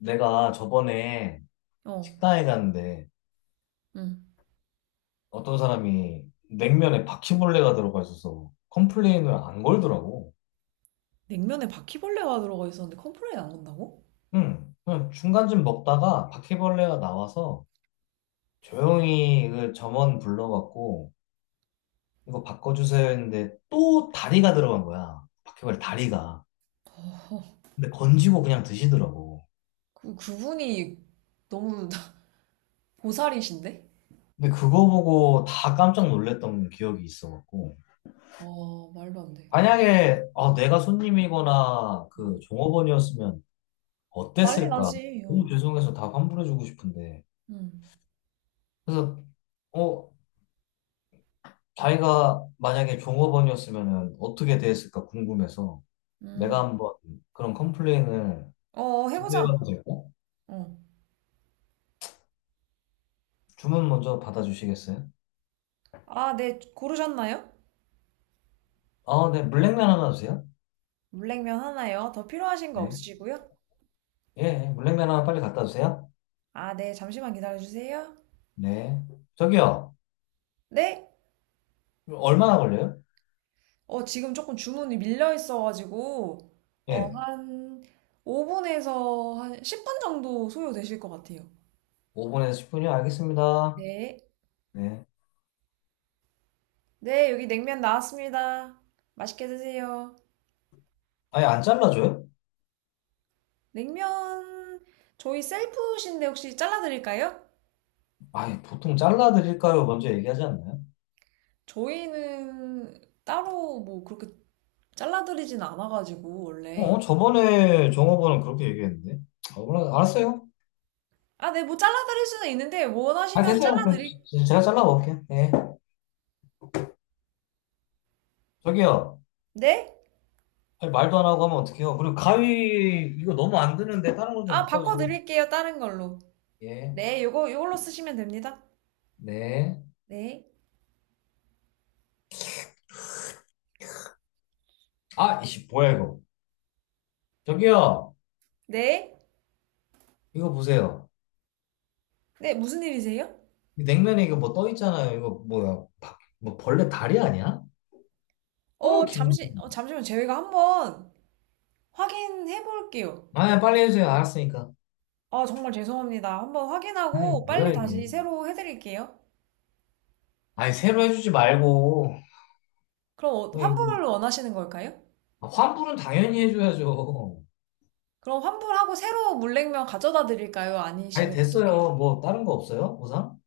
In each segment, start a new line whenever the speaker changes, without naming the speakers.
내가 저번에
어,
식당에 갔는데
응.
어떤 사람이 냉면에 바퀴벌레가 들어가 있어서 컴플레인을 안 걸더라고.
냉면에 바퀴벌레가 들어가 있었는데 컴플레인 안 건다고?
응, 그냥 중간쯤 먹다가 바퀴벌레가 나와서 조용히 그 점원 불러갖고 이거 바꿔주세요 했는데 또 다리가 들어간 거야. 바퀴벌레 다리가. 근데 건지고 그냥 드시더라고.
그분이 너무 보살이신데?
근데 그거 보고 다 깜짝 놀랐던 기억이 있어갖고.
아, 말도 안 돼.
만약에 아, 내가 손님이거나 그
응,
종업원이었으면
난리
어땠을까?
나지. 어.
너무 죄송해서 다 환불해주고 싶은데.
응,
그래서, 어, 자기가 만약에 종업원이었으면 어떻게 대했을까 궁금해서
음.
내가 한번 그런 컴플레인을
어, 해보자.
제대해봐도 될까?
어.
주문 먼저 받아주시겠어요?
아, 네, 고르셨나요?
아, 네, 물냉면 하나 주세요.
물냉면 하나요? 더 필요하신 거
네.
없으시고요?
예, 예, 물냉면 하나 빨리 갖다 주세요.
아, 네, 잠시만 기다려주세요.
네. 저기요,
네?
얼마나 걸려요?
어, 지금 조금 주문이 밀려 있어가지고,
예,
한 5분에서 한 10분 정도 소요되실 것 같아요.
5분에서 10분이요? 알겠습니다.
네.
네.
네, 여기 냉면 나왔습니다. 맛있게 드세요.
아니, 안 잘라줘요?
냉면, 저희 셀프신데 혹시 잘라드릴까요?
아니, 보통 잘라드릴까요? 먼저 얘기하지 않나요?
저희는 따로 뭐 그렇게 잘라드리진 않아가지고,
어,
원래.
저번에 종업원은 그렇게 얘기했는데. 아, 몰라, 알았어요.
아, 네, 뭐 잘라드릴 수는 있는데,
아,
원하시면
됐어요. 그래,
잘라드릴,
제가 잘라 먹을게요. 예. 저기요.
네?
아니, 말도 안 하고 하면 어떡해요. 그리고 가위, 이거 너무 안 드는데 다른 거 좀
아,
바꿔주세요.
바꿔드릴게요, 다른 걸로.
예.
네, 요거, 요걸로 쓰시면 됩니다.
네.
네.
아, 이씨, 뭐야, 이거. 저기요.
네.
이거 보세요.
네, 무슨 일이세요?
이 냉면에 이거 뭐 떠 있잖아요. 이거 뭐야. 뭐 벌레 다리 아니야? 아우, 기분.
잠시만, 저희가 한번 확인해 볼게요.
아, 예, 빨리 해주세요. 알았으니까.
아, 정말 죄송합니다. 한번
아이,
확인하고 빨리
뭐야, 이게.
다시 새로 해드릴게요.
아니, 새로 해주지 말고.
그럼
예,
환불을
이거
원하시는 걸까요?
아, 환불은 당연히 해줘야죠.
그럼 환불하고 새로 물냉면 가져다 드릴까요?
아니,
아니시면 어떻게?
됐어요. 뭐, 다른 거 없어요? 보상?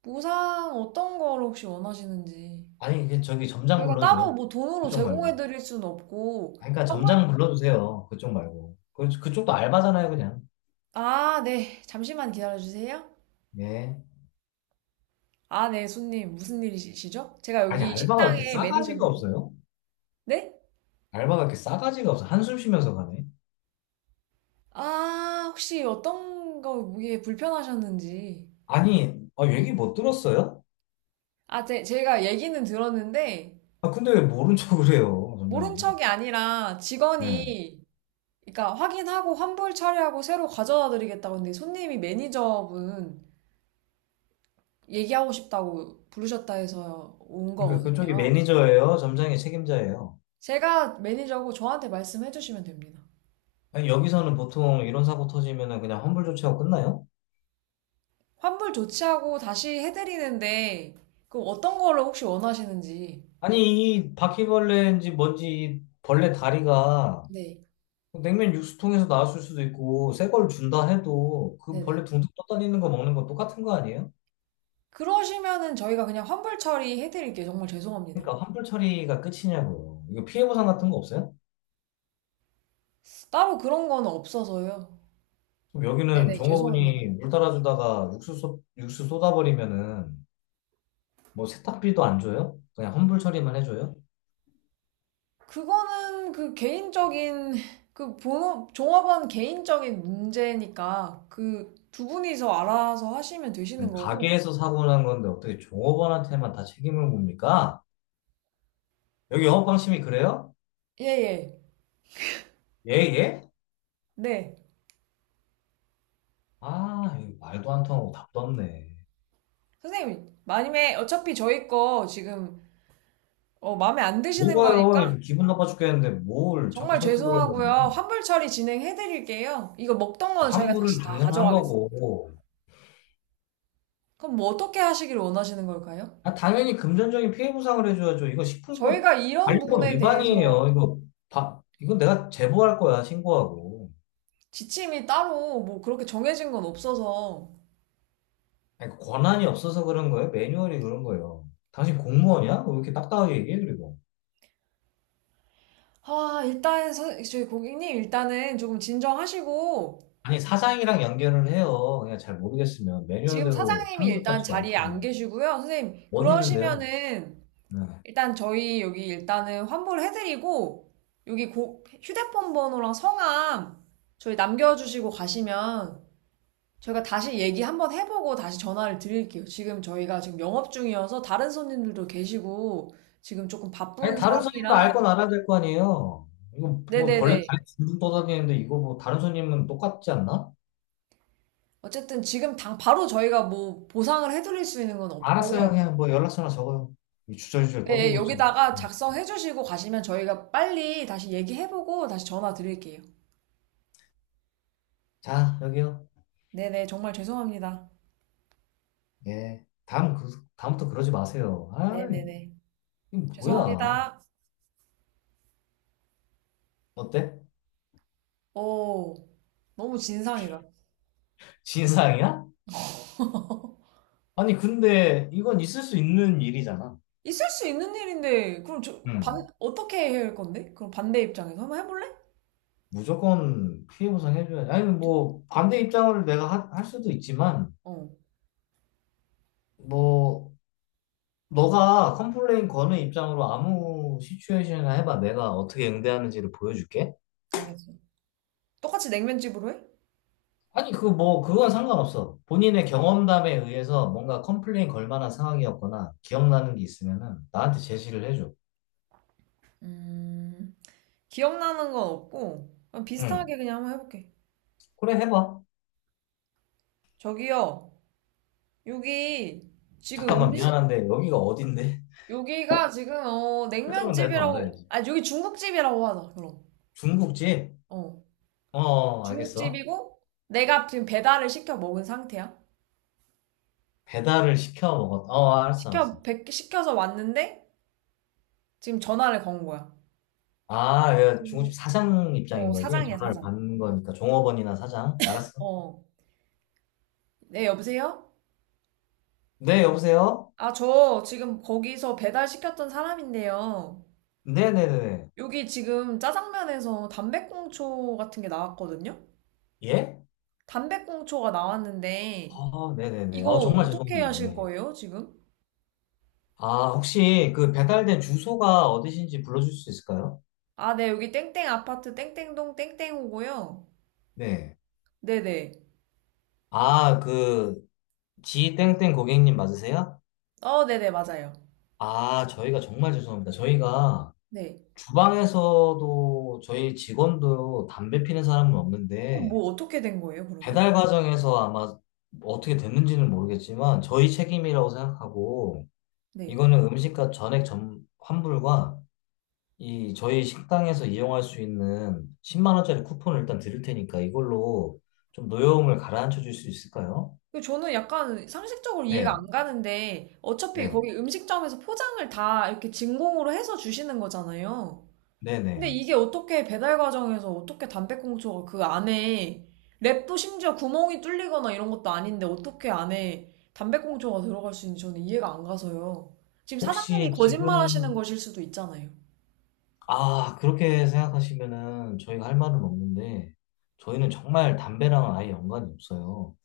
보상 어떤 걸 혹시 원하시는지.
아니, 이게 저기 점장
저희가
불러줘요.
따로 뭐 돈으로
그쪽
제공해
말고.
드릴 수는 없고,
아니, 그러니까
환불,
점장 불러주세요. 그쪽 말고. 그, 그쪽도 알바잖아요, 그냥.
아, 네. 잠시만 기다려 주세요.
예.
아, 네, 손님. 무슨 일이시죠? 제가
아니,
여기
알바가 왜 이렇게
식당의
싸가지가
매니저입니다.
없어요?
네?
알바가 이렇게 싸가지가 없어. 한숨 쉬면서 가네.
아, 혹시 어떤 거 이게 불편하셨는지.
아니, 아,
네.
얘기 못 들었어요?
아, 제가 얘기는 들었는데,
아, 근데 왜 모른 척을 해요,
모른
점장님.
척이 아니라
네.
직원이, 그러니까 확인하고 환불 처리하고 새로 가져다 드리겠다고 근데 손님이 매니저분 얘기하고 싶다고 부르셨다 해서 온
그러니까 그쪽이
거거든요.
매니저예요? 점장이 책임자예요?
제가 매니저고 저한테 말씀해 주시면 됩니다.
아니, 여기서는 보통 이런 사고 터지면은 그냥 환불 조치하고 끝나요?
환불 조치하고 다시 해드리는데, 그 어떤 거를 혹시 원하시는지.
아니, 이 바퀴벌레인지 뭔지 이 벌레 다리가
네,
냉면 육수통에서 나왔을 수도 있고, 새 걸 준다 해도 그 벌레
네네.
둥둥 떠다니는 거 먹는 거 똑같은 거 아니에요?
그러시면은 저희가 그냥 환불 처리해 드릴게요. 정말 죄송합니다.
그러니까 환불 처리가 끝이냐고요. 이거 피해 보상 같은 거 없어요?
따로 그런 거는 없어서요.
그럼 여기는
네네, 죄송합니다.
종업원이 물 따라주다가 육수, 육수 쏟아버리면은 뭐 세탁비도 안 줘요? 그냥 환불 처리만 해줘요?
그거는 그 개인적인 그 본업 종업원 개인적인 문제니까 그 두 분이서 알아서 하시면 되시는
아니,
거고.
가게에서 사고 난 건데 어떻게 종업원한테만 다 책임을 묻니까? 여기 영업방침이 그래요?
예, 예.
예, 예?
네.
아, 이거 말도 안 통하고 답도 없네.
선생님, 만약에 어차피 저희 거 지금 마음에 안 드시는
뭐가요?
거니까
지금 기분 나빠 죽겠는데 뭘 자꾸
정말
설득을 하려고.
죄송하고요. 환불 처리 진행해 드릴게요. 이거 먹던 거는 저희가
환불은
다시 다
당연한
가져가겠습니다.
거고.
그럼 뭐 어떻게 하시길 원하시는 걸까요?
아, 당연히 금전적인 피해 보상을 해줘야죠. 이거 식품법
저희가 이런
관리법
부분에 대해서
위반이에요. 이거 바, 이건 내가 제보할 거야, 신고하고.
지침이 따로 뭐 그렇게 정해진 건 없어서
아니, 그 권한이 없어서 그런 거예요? 매뉴얼이 그런 거예요. 당신 공무원이야? 왜 이렇게 딱딱하게 얘기해, 그리고.
아, 일단, 저희 고객님, 일단은 조금 진정하시고,
아니, 사장이랑 연결을 해요. 그냥 잘 모르겠으면.
지금
매뉴얼대로
사장님이
하는 것
일단
같지도
자리에 안
않더만.
계시고요. 선생님,
어디 있는데요?
그러시면은,
네.
일단 저희 여기 일단은 환불 해드리고, 여기 휴대폰 번호랑 성함, 저희 남겨주시고 가시면, 저희가 다시 얘기 한번 해보고 다시 전화를 드릴게요. 지금 저희가 지금 영업 중이어서 다른 손님들도 계시고, 지금 조금
아니,
바쁜
다른 손님도
상황이라,
알건 알아야 될 거 아니에요. 이거 뭐 벌레
네네네.
다리 둥둥 떠다니는데 이거 뭐 다른 손님은 똑같지 않나?
어쨌든 지금 당 바로 저희가 뭐 보상을 해드릴 수 있는 건
알았어요.
없고요.
그냥 뭐 연락처나 적어요. 이 주저주저
네,
떠들고 있지.
여기다가 작성해 주시고 가시면 저희가 빨리 다시 얘기해보고 다시 전화 드릴게요.
자, 여기요.
네네, 정말 죄송합니다.
예. 다음, 그, 다음부터 그러지 마세요. 아,
네네네.
이거 뭐야.
죄송합니다.
어때?
오, 너무 진상이다.
진상이야? 아니, 근데 이건 있을 수 있는 일이잖아.
있을 수 있는 일인데, 그럼
음.
어떻게 해야 할 건데? 그럼 반대 입장에서 한번 해볼래?
무조건 피해 보상해줘야지. 아니,
도-
뭐, 반대 입장을 내가 할 수도 있지만,
어,
뭐, 너가 컴플레인 거는 입장으로 아무 시츄에이션이나 해봐. 내가 어떻게 응대하는지를 보여줄게.
알겠어. 똑같이 냉면집으로 해?
아니, 그 뭐, 그건 상관없어. 본인의 경험담에 의해서 뭔가 컴플레인 걸 만한 상황이었거나 기억나는 게 있으면은 나한테 제시를 해줘.
음, 기억나는 건 없고, 그냥
응.
비슷하게 그냥 한번 해볼게.
그래, 해봐.
저기요. 여기 지금
잠깐만,
음식
미안한데, 여기가 어딘데?
여기가 지금 어
설정은 내가 더
냉면집이라고
알아야지.
아 여기 중국집이라고 하자 그럼
중국집?
어
어, 어, 알겠어.
중국집이고 내가 지금 배달을 시켜 먹은 상태야
어, 알았어, 알았어.
시켜서 왔는데 지금 전화를 건 거야
아, 얘 중국집
지금,
사장
어
입장인 거지?
사장이야
전화를
사장
받는 거니까, 종업원이나 사장. 알았어.
어어네 여보세요
네, 여보세요?
아 저 지금 거기서 배달 시켰던 사람인데요
네네네네.
여기 지금 짜장면에서 담배꽁초 같은 게 나왔거든요
예?
담배꽁초가 나왔는데
아, 네네네.
이거
어, 정말
어떻게
죄송합니다.
하실
예.
거예요, 지금?
아, 혹시 그 배달된 주소가 어디신지 불러줄 수 있을까요?
아, 네, 여기 땡땡 아파트 땡땡동 땡땡호고요.
네.
네네.
아, 그, 지땡땡 고객님 맞으세요?
어, 네네, 맞아요.
아, 저희가 정말 죄송합니다. 저희가
네.
주방에서도 저희 직원도 담배 피는 사람은
그럼
없는데,
뭐 어떻게 된 거예요, 그러면?
배달 과정에서 아마 어떻게 됐는지는 모르겠지만, 저희 책임이라고 생각하고,
네.
이거는 음식값 전액 점, 환불과 이 저희 식당에서 이용할 수 있는 10만 원짜리 쿠폰을 일단 드릴 테니까 이걸로 좀 노여움을 가라앉혀 줄 수 있을까요?
그 저는 약간 상식적으로 이해가
네,
안 가는데, 어차피
네,
거기 음식점에서 포장을 다 이렇게 진공으로 해서 주시는 거잖아요. 근데
네네.
이게 어떻게 배달 과정에서 어떻게 담배꽁초가 그 안에 랩도 심지어 구멍이 뚫리거나 이런 것도 아닌데 어떻게 안에 담배꽁초가 들어갈 수 있는지 저는 이해가 안 가서요. 지금 사장님이
혹시
거짓말 하시는
지금,
것일 수도 있잖아요.
아, 그렇게 생각하시면은 저희가 할 말은 없는데, 저희는 정말 담배랑은 아예 연관이 없어요.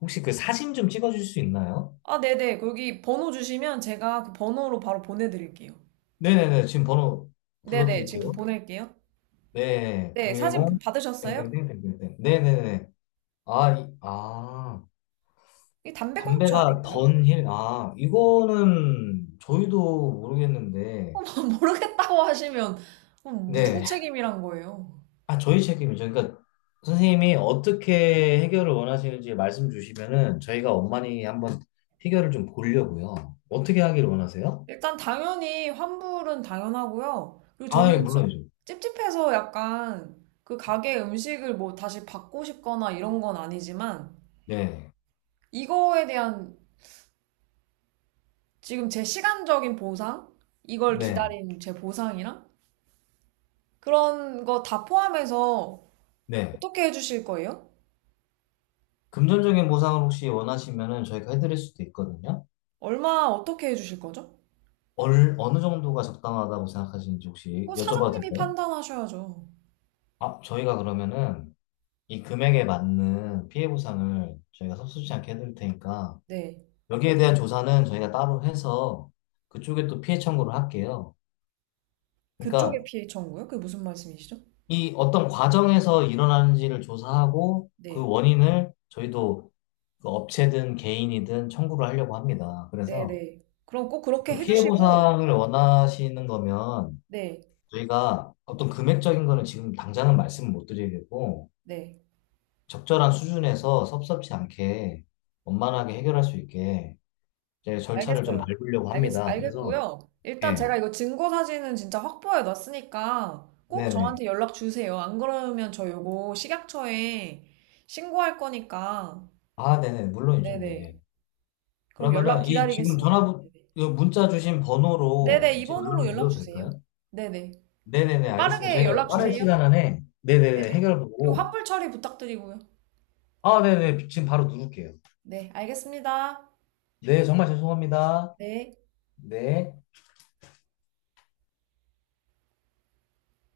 혹시 그 사진 좀 찍어줄 수 있나요?
아, 네네. 거기 번호 주시면 제가 그 번호로 바로 보내드릴게요.
네네네, 지금 번호
네네. 지금
불러드릴게요.
보낼게요.
네,
네. 사진
010,
받으셨어요?
땡땡땡땡땡. 네네네. 아, 아.
이게 담배꽁초
담배가
아닌가요?
던힐, 아, 이거는 저희도 모르겠는데,
모르겠다고 하시면 그럼 누구
네.
책임이란 거예요?
아, 저희 책임이죠. 그러니까 선생님이 어떻게 해결을 원하시는지 말씀 주시면은 저희가 엄만히 한번 해결을 좀 보려고요. 어떻게 하기를 원하세요?
일단 당연히 환불은 당연하고요. 그리고
아, 예,
저는
물론이죠.
찝찝해서 약간 그 가게 음식을 뭐 다시 받고 싶거나 이런 건 아니지만
네.
이거에 대한 지금 제 시간적인 보상, 이걸
네.
기다린 제 보상이랑 그런 거 다 포함해서
네.
어떻게 해주실 거예요?
금전적인 보상을 혹시 원하시면은 저희가 해드릴 수도 있거든요.
얼마 어떻게 해주실 거죠?
얼, 어느 정도가 적당하다고 생각하시는지 혹시
그거
여쭤봐도
사장님이
될까요?
판단하셔야죠.
아, 저희가 그러면은 이 금액에 맞는 피해 보상을 저희가 섭섭지 않게 해드릴 테니까
네.
여기에 대한 조사는 저희가 따로 해서 그쪽에 또 피해 청구를 할게요.
그쪽에
그러니까
피해 청구요? 그게 무슨 말씀이시죠?
이 어떤 과정에서 일어나는지를 조사하고 그
네.
원인을 저희도 그 업체든 개인이든 청구를 하려고 합니다. 그래서
네네. 그럼 꼭 그렇게
어떤 피해
해주시고,
보상을 원하시는 거면
네.
저희가 어떤 금액적인 거는 지금 당장은 말씀을 못 드리겠고
네.
적절한 수준에서 섭섭지 않게 원만하게 해결할 수 있게 이제 절차를 좀
알겠어요.
밟으려고 합니다. 그래서
알겠고요. 일단
예,
제가 이거 증거 사진은 진짜 확보해 놨으니까 꼭
네네.
저한테 연락 주세요. 안 그러면 저 요거 식약처에 신고할 거니까.
아, 네네. 물론이죠.
네네.
네.
그럼 연락
그러면은 이 지금 전
기다리겠습니다. 네네.
화 문자 주신
네네,
번호로 이제
이번호로
연락을
연락
드려도
주세요.
될까요?
네네.
네네네.
좀
알겠습니다.
빠르게
저희가
연락
빠른
주세요.
시간 안에 네네네
네네.
해결
그리고
보고
환불 처리 부탁드리고요.
아, 네네. 지금 바로 누를게요.
네, 알겠습니다.
네, 정말 죄송합니다.
네.
네.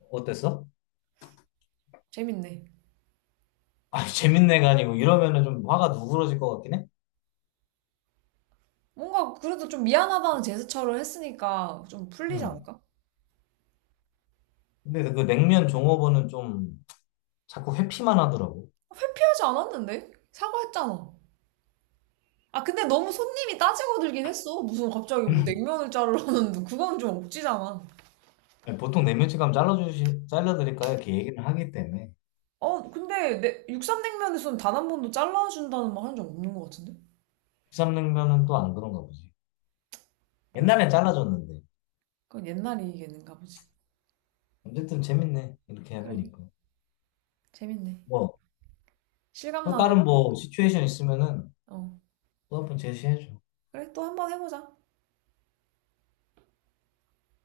어땠어?
재밌네.
아, 재밌네가 아니고 이러면은 좀 화가 누그러질 것 같긴 해.
뭔가 그래도 좀 미안하다는 제스처를 했으니까 좀 풀리지
음.
않을까?
근데 그 냉면 종업원은 좀 자꾸 회피만 하더라고.
어, 회피하지 않았는데? 사과했잖아. 아, 근데 너무 손님이 따지고 들긴 했어. 무슨 갑자기 뭐 냉면을 자르라는데, 그건 좀 억지잖아.
아니, 보통 내면치 감 잘라주시, 잘라드릴까요? 이렇게 얘기를 하기 때문에.
어, 근데 내 육삼냉면에서는 단 한 번도 잘라준다는 말 한 적 없는 것 같은데?
국삼냉면은 또 안 그런가 보지.
뭐야.
옛날엔 잘라줬는데.
그건 옛날 얘기인가 보지.
어쨌든 재밌네. 이렇게
그래,
해보니까.
재밌네.
뭐, 또 다른
실감나고.
뭐, 시츄에이션 있으면은
어,
또 한번 제시해줘.
그래, 또 한번 해보자.